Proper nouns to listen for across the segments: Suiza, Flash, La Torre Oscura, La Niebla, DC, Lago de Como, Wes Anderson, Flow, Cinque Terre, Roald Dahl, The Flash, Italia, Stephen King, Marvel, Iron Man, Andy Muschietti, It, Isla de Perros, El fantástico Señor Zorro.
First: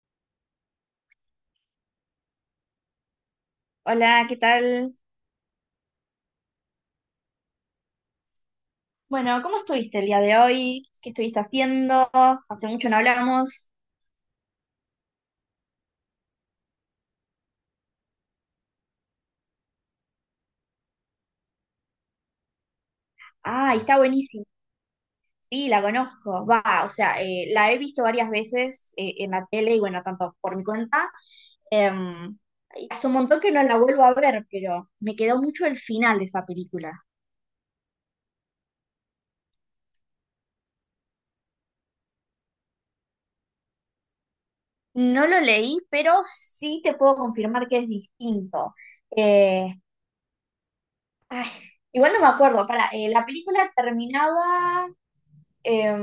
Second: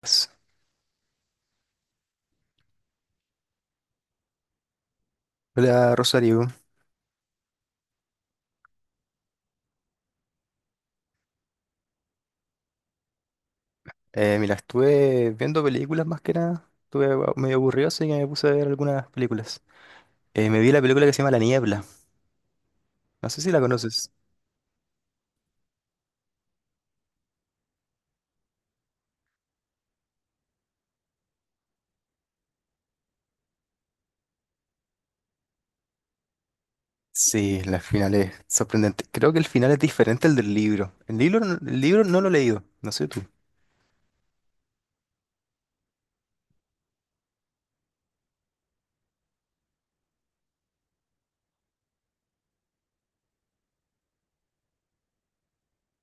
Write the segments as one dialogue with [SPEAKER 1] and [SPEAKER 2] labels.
[SPEAKER 1] Pues,
[SPEAKER 2] Hola, ¿qué tal?
[SPEAKER 1] hola Rosario.
[SPEAKER 2] Bueno, ¿cómo estuviste el día de hoy? ¿Qué estuviste haciendo? Hace mucho no hablamos.
[SPEAKER 1] Mira, estuve viendo películas más que nada, estuve medio aburrido, así que me puse a ver algunas películas. Me vi la película que se llama La Niebla, no sé si la
[SPEAKER 2] Ah, está
[SPEAKER 1] conoces.
[SPEAKER 2] buenísimo. Sí, la conozco. Va, o sea, la he visto varias veces en la tele y bueno, tanto por mi cuenta. em, y hace un montón que no la vuelvo a ver, pero me quedó mucho el final de esa película.
[SPEAKER 1] Sí, la final es sorprendente. Creo que el final es diferente al del libro. El libro, el libro no lo he leído, no sé tú.
[SPEAKER 2] No lo leí, pero sí te puedo confirmar que es distinto. Eh, Ay, igual no me acuerdo. Para, la película terminaba. eh,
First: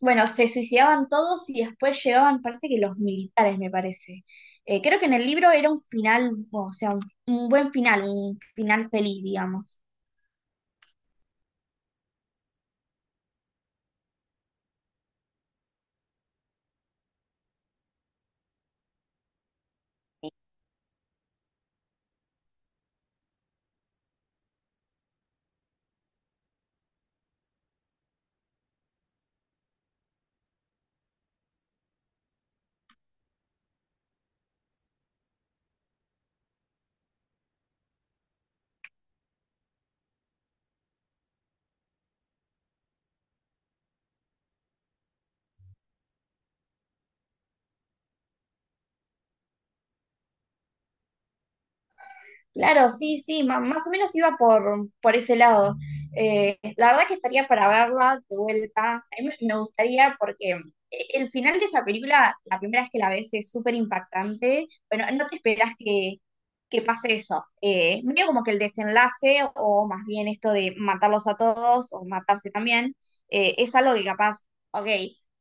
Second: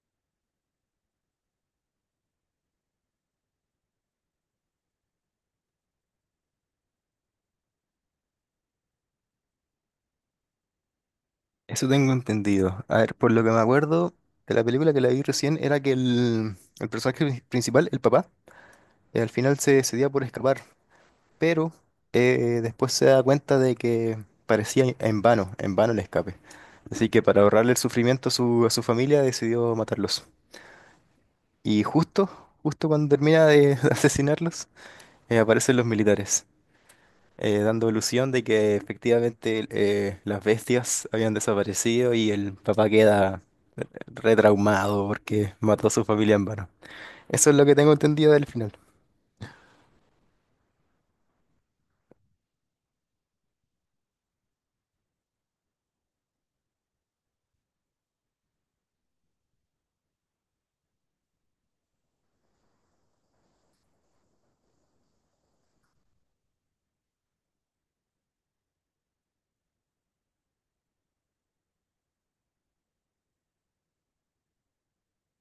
[SPEAKER 2] bueno, se suicidaban todos y después llegaban, parece que los militares, me parece. Creo que en el libro era un final, o sea, un buen final, un final feliz, digamos.
[SPEAKER 1] Eso tengo entendido. A ver, por lo que me acuerdo de la película que la vi recién era que el personaje principal, el papá, al final se decidía por escapar, pero después se da cuenta de que parecía en vano el escape. Así que para ahorrarle el sufrimiento a a su familia decidió matarlos. Y justo, justo cuando termina de asesinarlos, aparecen los militares, dando ilusión de que efectivamente las bestias habían desaparecido y el papá queda retraumado porque mató a su familia en vano. Eso es lo que tengo entendido del final.
[SPEAKER 2] Claro, sí, sí, más o menos iba por ese lado. La verdad que estaría para verla de vuelta. A mí me gustaría porque el final de esa película, la primera vez que la ves es súper impactante. Bueno, no te esperas que pase eso. Medio como que el desenlace, o más bien esto de matarlos a todos o matarse también, es algo que capaz, ok,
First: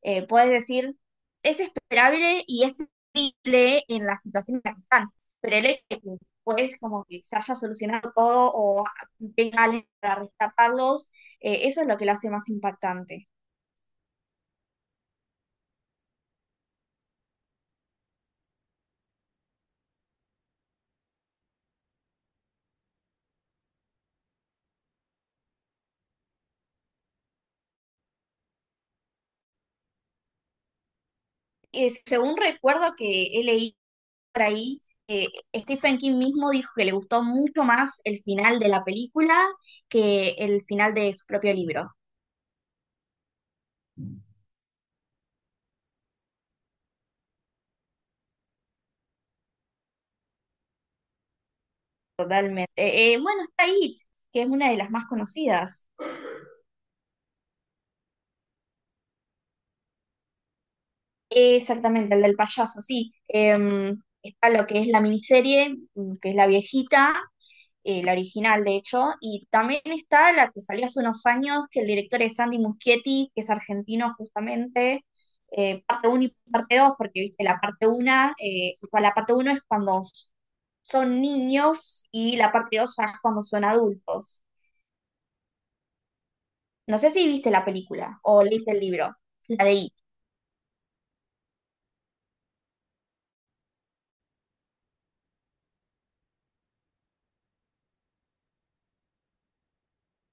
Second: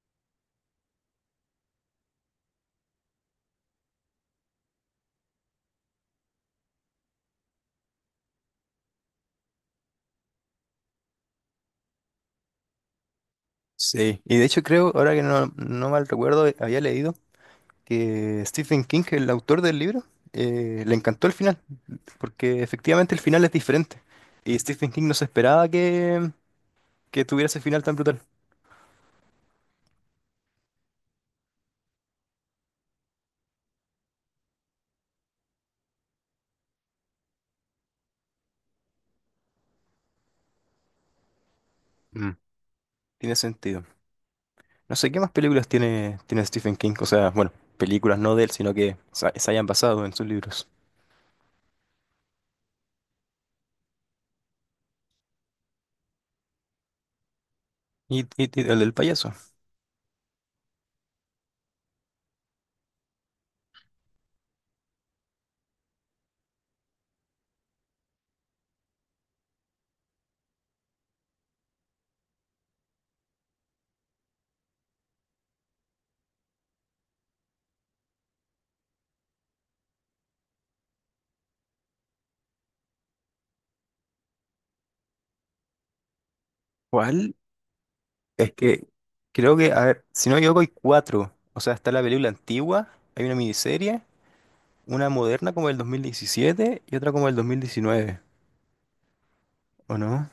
[SPEAKER 2] puedes decir, es esperable y es simple en la situación en la que están. Pero el hecho de que después como que se haya solucionado todo o venga alguien para rescatarlos, eso es lo que lo hace más impactante.
[SPEAKER 1] Sí, y de hecho creo, ahora que no mal recuerdo, había leído que Stephen King, el autor del libro, le encantó el final, porque efectivamente el final es diferente. Y Stephen King no se esperaba que tuviera ese final tan brutal.
[SPEAKER 2] Según recuerdo que he leído por ahí, eh, Stephen King mismo dijo que le gustó mucho más el final de la película que el final de su propio libro.
[SPEAKER 1] Mm. Tiene sentido. No sé qué más películas tiene Stephen King, o sea, bueno, películas no de él, sino que se hayan basado en sus libros.
[SPEAKER 2] Realmente. Bueno, está It, que es una de las más conocidas.
[SPEAKER 1] Y, y el del payaso.
[SPEAKER 2] Exactamente, el del payaso, sí. Está lo que es la miniserie, que es la viejita, la original de hecho, y también está la que salió hace unos años, que el director es Andy Muschietti, que es argentino justamente, parte uno y parte 2 porque viste, la parte 1, la parte uno es cuando son niños y la parte 2 ya es cuando son adultos. No sé si
[SPEAKER 1] ¿Cuál?
[SPEAKER 2] viste la película o
[SPEAKER 1] Es
[SPEAKER 2] leíste el
[SPEAKER 1] que
[SPEAKER 2] libro,
[SPEAKER 1] creo
[SPEAKER 2] la
[SPEAKER 1] que,
[SPEAKER 2] de
[SPEAKER 1] a
[SPEAKER 2] I.
[SPEAKER 1] ver, si no me equivoco, hay cuatro. O sea, está la película antigua, hay una miniserie, una moderna como del 2017 y otra como del 2019, ¿o no?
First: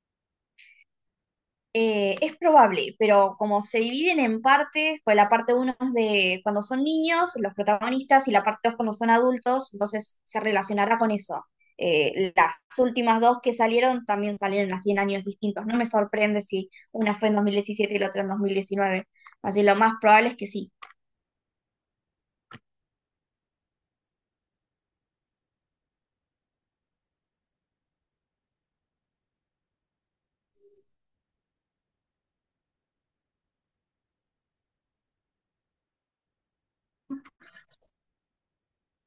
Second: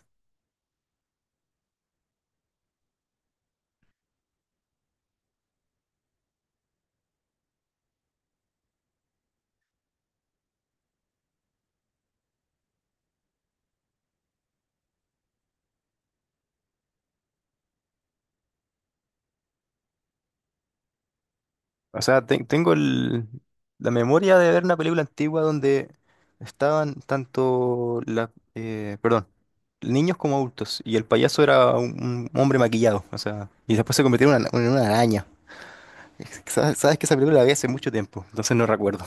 [SPEAKER 2] Es probable, pero como se dividen en partes, pues la parte uno es de cuando son niños, los protagonistas, y la parte 2 cuando son adultos, entonces se relacionará con eso. Las últimas dos que salieron también salieron así en años distintos. No me sorprende si una fue en 2017 y la otra en 2019. Así lo más probable es que sí.
[SPEAKER 1] O sea, tengo la memoria de ver una película antigua donde estaban tanto la, perdón, niños como adultos y el payaso era un hombre maquillado, o sea, y después se convirtió en una araña. Sabes que esa película la vi hace mucho tiempo, entonces no recuerdo.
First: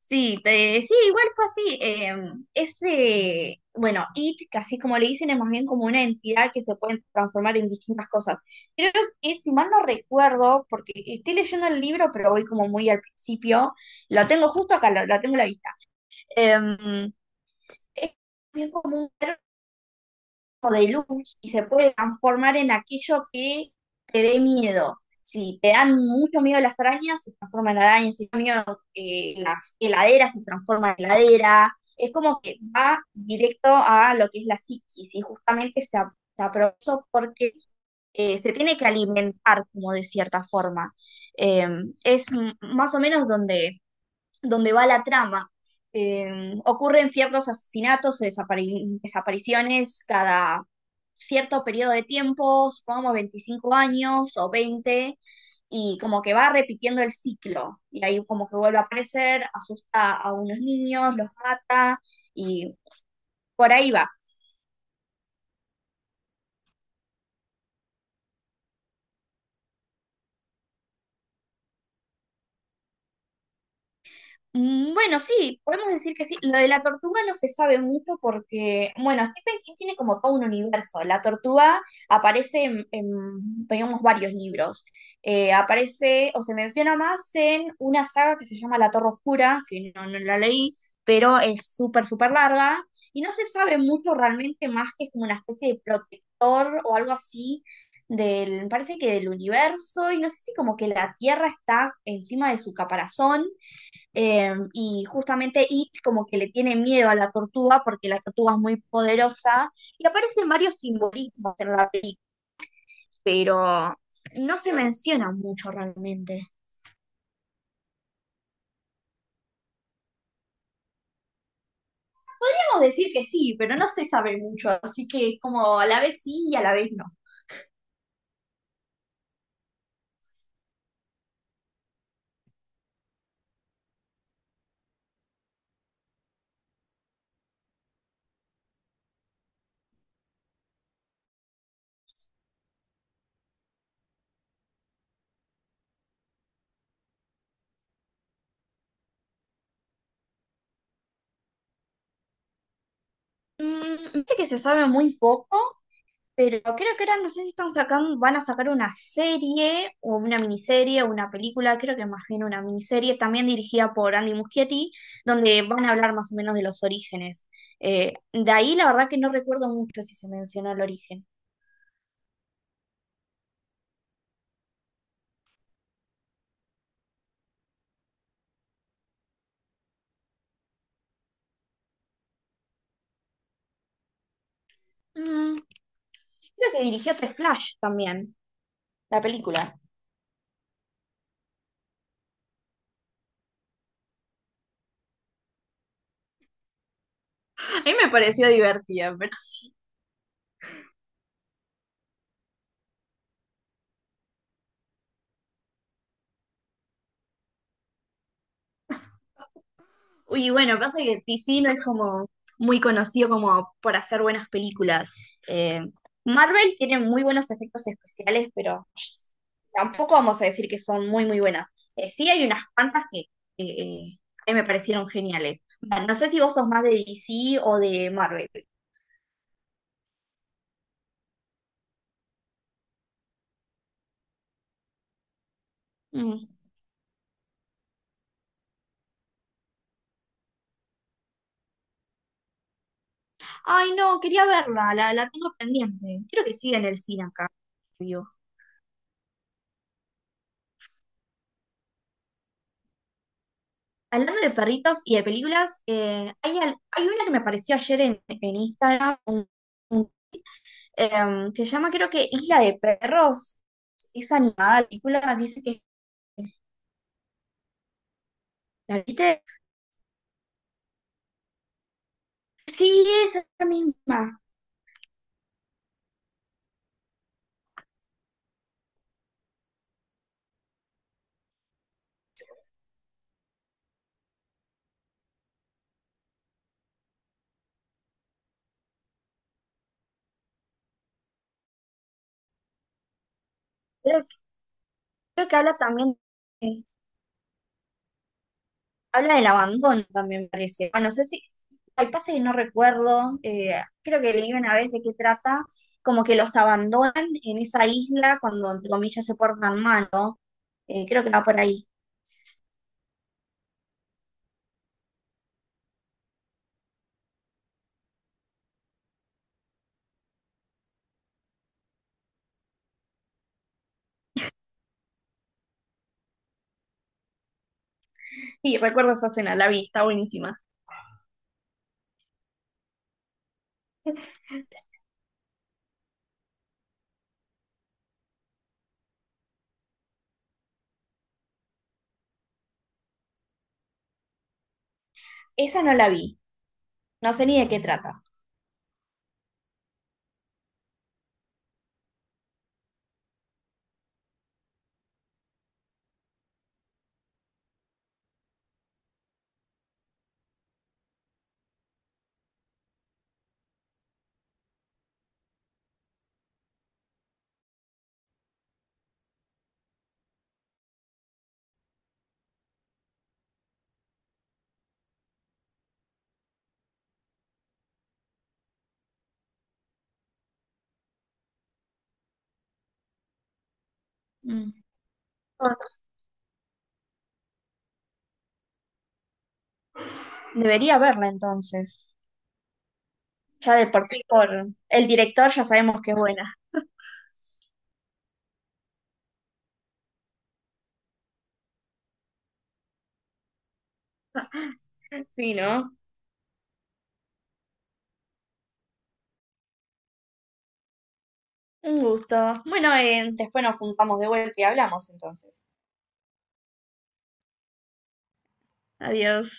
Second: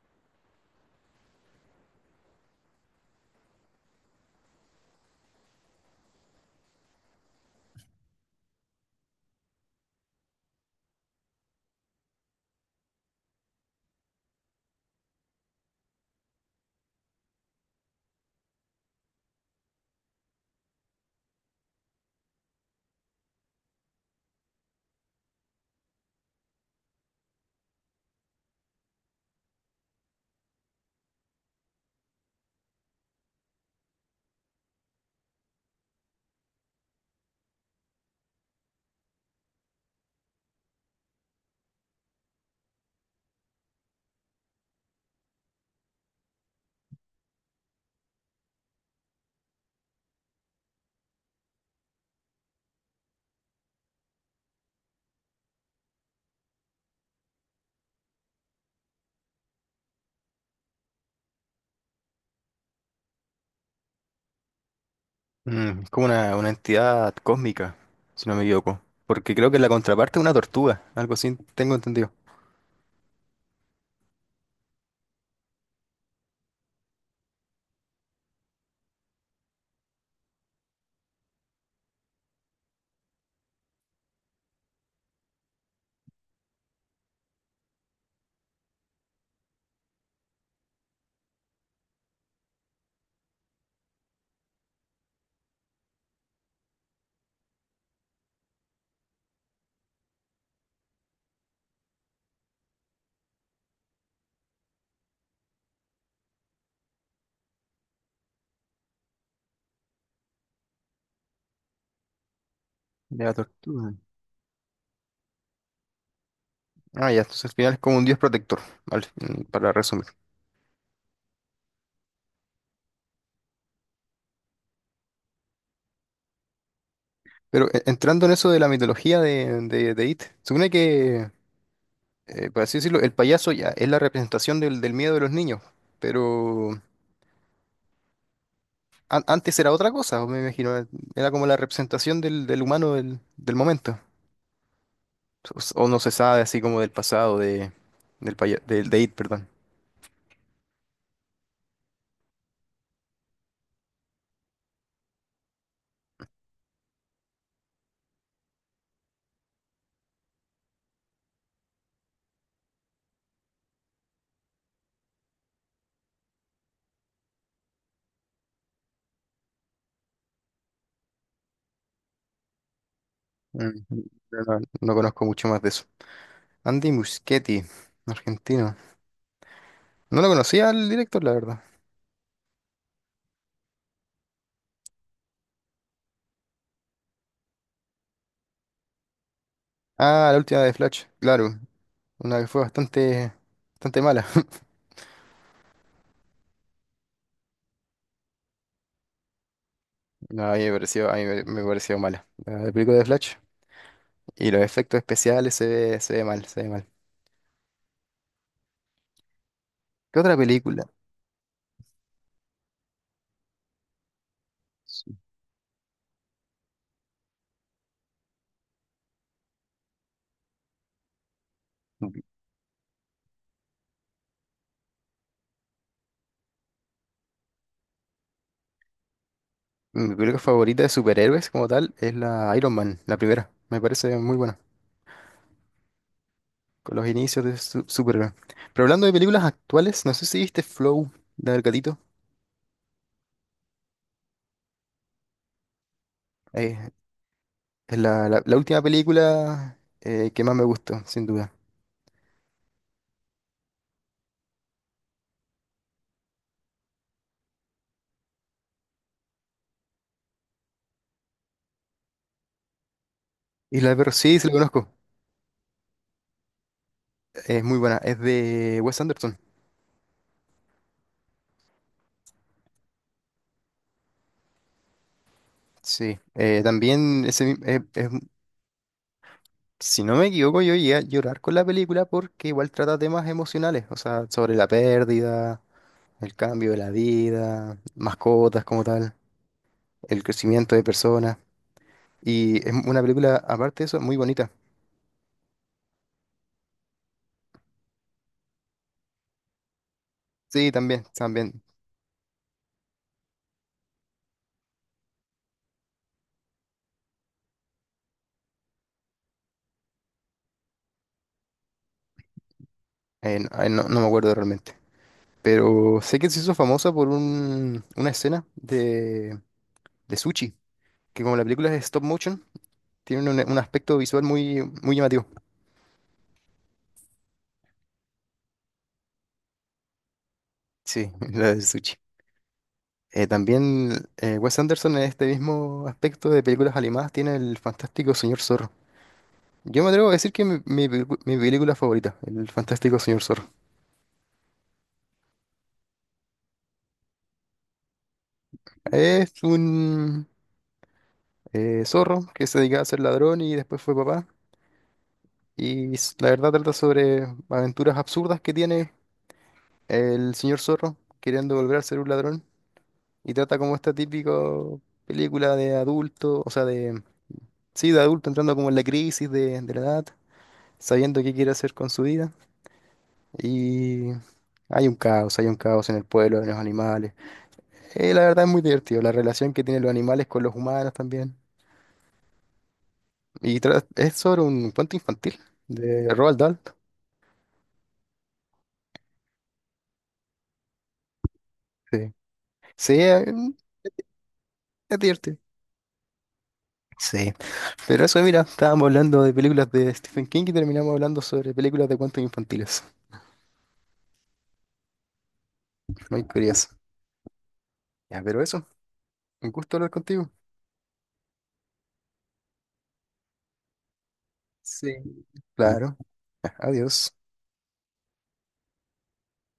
[SPEAKER 2] Sí, sí, igual fue así. Ese, bueno, IT, que así como le dicen, es más bien como una entidad que se puede transformar en distintas cosas. Creo que, si mal no recuerdo, porque estoy leyendo el libro, pero voy como muy al principio, lo tengo justo acá, lo tengo a la vista. Eh, es bien común de luz y se puede transformar en aquello que te dé miedo. Si te dan mucho miedo las arañas, se transforman en arañas. Si te dan miedo las heladeras, se transforman en heladera. Es como que va directo a lo que es la psiquis y justamente se aprovechó porque se tiene que alimentar como de cierta forma. Eh, es más o menos donde va la trama. Ocurren ciertos asesinatos o desapariciones cada cierto periodo de tiempo, supongamos 25 años o 20, y como que va repitiendo el ciclo. Y ahí como que vuelve a aparecer, asusta a unos niños, los mata, y por ahí va.
[SPEAKER 1] Mm, es como una entidad cósmica, si no me equivoco, porque creo que la contraparte es una tortuga, algo así tengo entendido.
[SPEAKER 2] Mm. Bueno, sí, podemos decir que sí. Lo de la tortuga no se sabe mucho porque, bueno, Stephen King tiene como todo un universo. La tortuga aparece en, digamos, varios libros. Aparece o se menciona más en una saga que se llama La Torre Oscura, que no, no la leí, pero es súper, súper larga. Y no se sabe mucho realmente más que es como una especie de protector o algo así del, parece que del universo. Y no sé si como que la Tierra está encima de su caparazón y justamente It como que le tiene miedo a la tortuga porque la tortuga es muy poderosa y aparecen varios simbolismos en la película,
[SPEAKER 1] De la tortuga.
[SPEAKER 2] pero no se menciona mucho realmente.
[SPEAKER 1] Ah, ya, entonces al final es como un dios protector, para resumir.
[SPEAKER 2] Podríamos decir que sí, pero no se sabe mucho, así que es como a la vez sí y a la vez no.
[SPEAKER 1] Pero entrando en eso de la mitología de It, supone que, por así decirlo, el payaso ya es la representación del miedo de los niños, pero antes era otra cosa, me imagino, era como la representación del humano del momento, o, o no se sabe así como del pasado de, de It, perdón.
[SPEAKER 2] Mm, dice que se sabe muy poco. Pero creo que ahora no sé si están sacando, van a sacar una serie o una miniserie o una película, creo que más bien una miniserie, también dirigida por Andy Muschietti, donde van a hablar más o menos de los orígenes. De ahí la verdad que no recuerdo mucho si se mencionó el origen.
[SPEAKER 1] Mm, no, no conozco mucho más de eso. Andy Muschietti, argentino. No lo conocía el director, la verdad.
[SPEAKER 2] Mm, creo que dirigió The Flash también, la película.
[SPEAKER 1] Ah, la última de Flash, claro, una que fue bastante, bastante mala.
[SPEAKER 2] A mí me pareció divertida.
[SPEAKER 1] No, a mí me pareció, a mí me pareció mala. La la película de Flash y los efectos especiales se ve mal, se ve mal. ¿Qué otra
[SPEAKER 2] Y bueno,
[SPEAKER 1] película?
[SPEAKER 2] pasa que DC no es como muy conocido como por hacer buenas películas.
[SPEAKER 1] Sí.
[SPEAKER 2] Eh, Marvel tiene muy buenos efectos especiales, pero tampoco vamos a decir que son muy, muy buenas.
[SPEAKER 1] Mi
[SPEAKER 2] Sí hay unas cuantas que a mí me parecieron geniales. Bueno, no sé si vos sos más de DC o de Marvel.
[SPEAKER 1] mi película favorita de superhéroes como tal es la Iron Man, la primera. Me parece muy buena,
[SPEAKER 2] Mm.
[SPEAKER 1] con los inicios de superhéroe. Pero hablando de películas actuales, no sé si viste Flow, la del gatito.
[SPEAKER 2] Ay, no, quería verla, la tengo pendiente. Creo que sigue
[SPEAKER 1] Eh,
[SPEAKER 2] en el cine acá.
[SPEAKER 1] es la, la última película que más me gustó, sin duda.
[SPEAKER 2] Hablando de perritos y de películas, hay una que me apareció ayer en Instagram, un- se llama creo que Isla de Perros,
[SPEAKER 1] Y la pero
[SPEAKER 2] es
[SPEAKER 1] sí, sí la
[SPEAKER 2] animada la
[SPEAKER 1] conozco.
[SPEAKER 2] película, dice que
[SPEAKER 1] Es muy buena. Es de
[SPEAKER 2] la
[SPEAKER 1] Wes Anderson.
[SPEAKER 2] viste. Sí, es la misma,
[SPEAKER 1] Sí. También ese, es, si no me equivoco, yo llegué a llorar con la película porque igual trata temas emocionales, o sea, sobre la pérdida, el cambio de la vida, mascotas como tal, el crecimiento de personas. Y es una película, aparte de eso, muy
[SPEAKER 2] creo,
[SPEAKER 1] bonita.
[SPEAKER 2] creo que habla también, eh, habla del abandono también me
[SPEAKER 1] Sí,
[SPEAKER 2] parece.
[SPEAKER 1] también,
[SPEAKER 2] Bueno, no sé si,
[SPEAKER 1] también.
[SPEAKER 2] hay pasa que no recuerdo, creo que leí una vez de qué trata, como que los abandonan en esa isla cuando entre comillas se portan mal, ¿no? Creo que va por ahí.
[SPEAKER 1] No, no me acuerdo realmente. Pero sé que se hizo famosa por una escena de sushi, que como la película es stop motion, tiene un aspecto visual muy, muy llamativo.
[SPEAKER 2] Sí, recuerdo esa escena, la vi, está buenísima.
[SPEAKER 1] Sí, la de sushi. También, Wes Anderson, en este mismo aspecto de películas animadas, tiene el fantástico Señor Zorro. Yo me atrevo a decir que mi, mi película favorita, el fantástico Señor Zorro.
[SPEAKER 2] Esa no la vi, no sé ni de qué trata.
[SPEAKER 1] Es un zorro que se dedicaba a ser ladrón y después fue papá. Y la verdad trata sobre aventuras absurdas que tiene el señor Zorro queriendo volver a ser un ladrón. Y trata como esta típica película de adulto, o sea, de... Sí, de adulto entrando como en la crisis de la edad, sabiendo qué quiere hacer con su vida. Y hay un caos en el pueblo, de los animales. La verdad es muy divertido, la relación que tienen los animales con los humanos también. Y es sobre un
[SPEAKER 2] Mm.
[SPEAKER 1] cuento infantil
[SPEAKER 2] Bueno,
[SPEAKER 1] de Roald Dahl.
[SPEAKER 2] debería verla
[SPEAKER 1] Sí,
[SPEAKER 2] entonces.
[SPEAKER 1] sí,
[SPEAKER 2] Ya de por sí, por
[SPEAKER 1] es
[SPEAKER 2] el
[SPEAKER 1] divertido.
[SPEAKER 2] director ya sabemos que es buena.
[SPEAKER 1] Sí, pero eso, mira, estábamos hablando de películas de Stephen King y terminamos hablando sobre películas de cuentos infantiles.
[SPEAKER 2] Sí, ¿no?
[SPEAKER 1] Muy curioso. Ya, pero eso, un gusto hablar contigo.
[SPEAKER 2] Un gusto. Bueno, después nos juntamos de vuelta y
[SPEAKER 1] Sí.
[SPEAKER 2] hablamos entonces.
[SPEAKER 1] Claro, ya, adiós.
[SPEAKER 2] Adiós.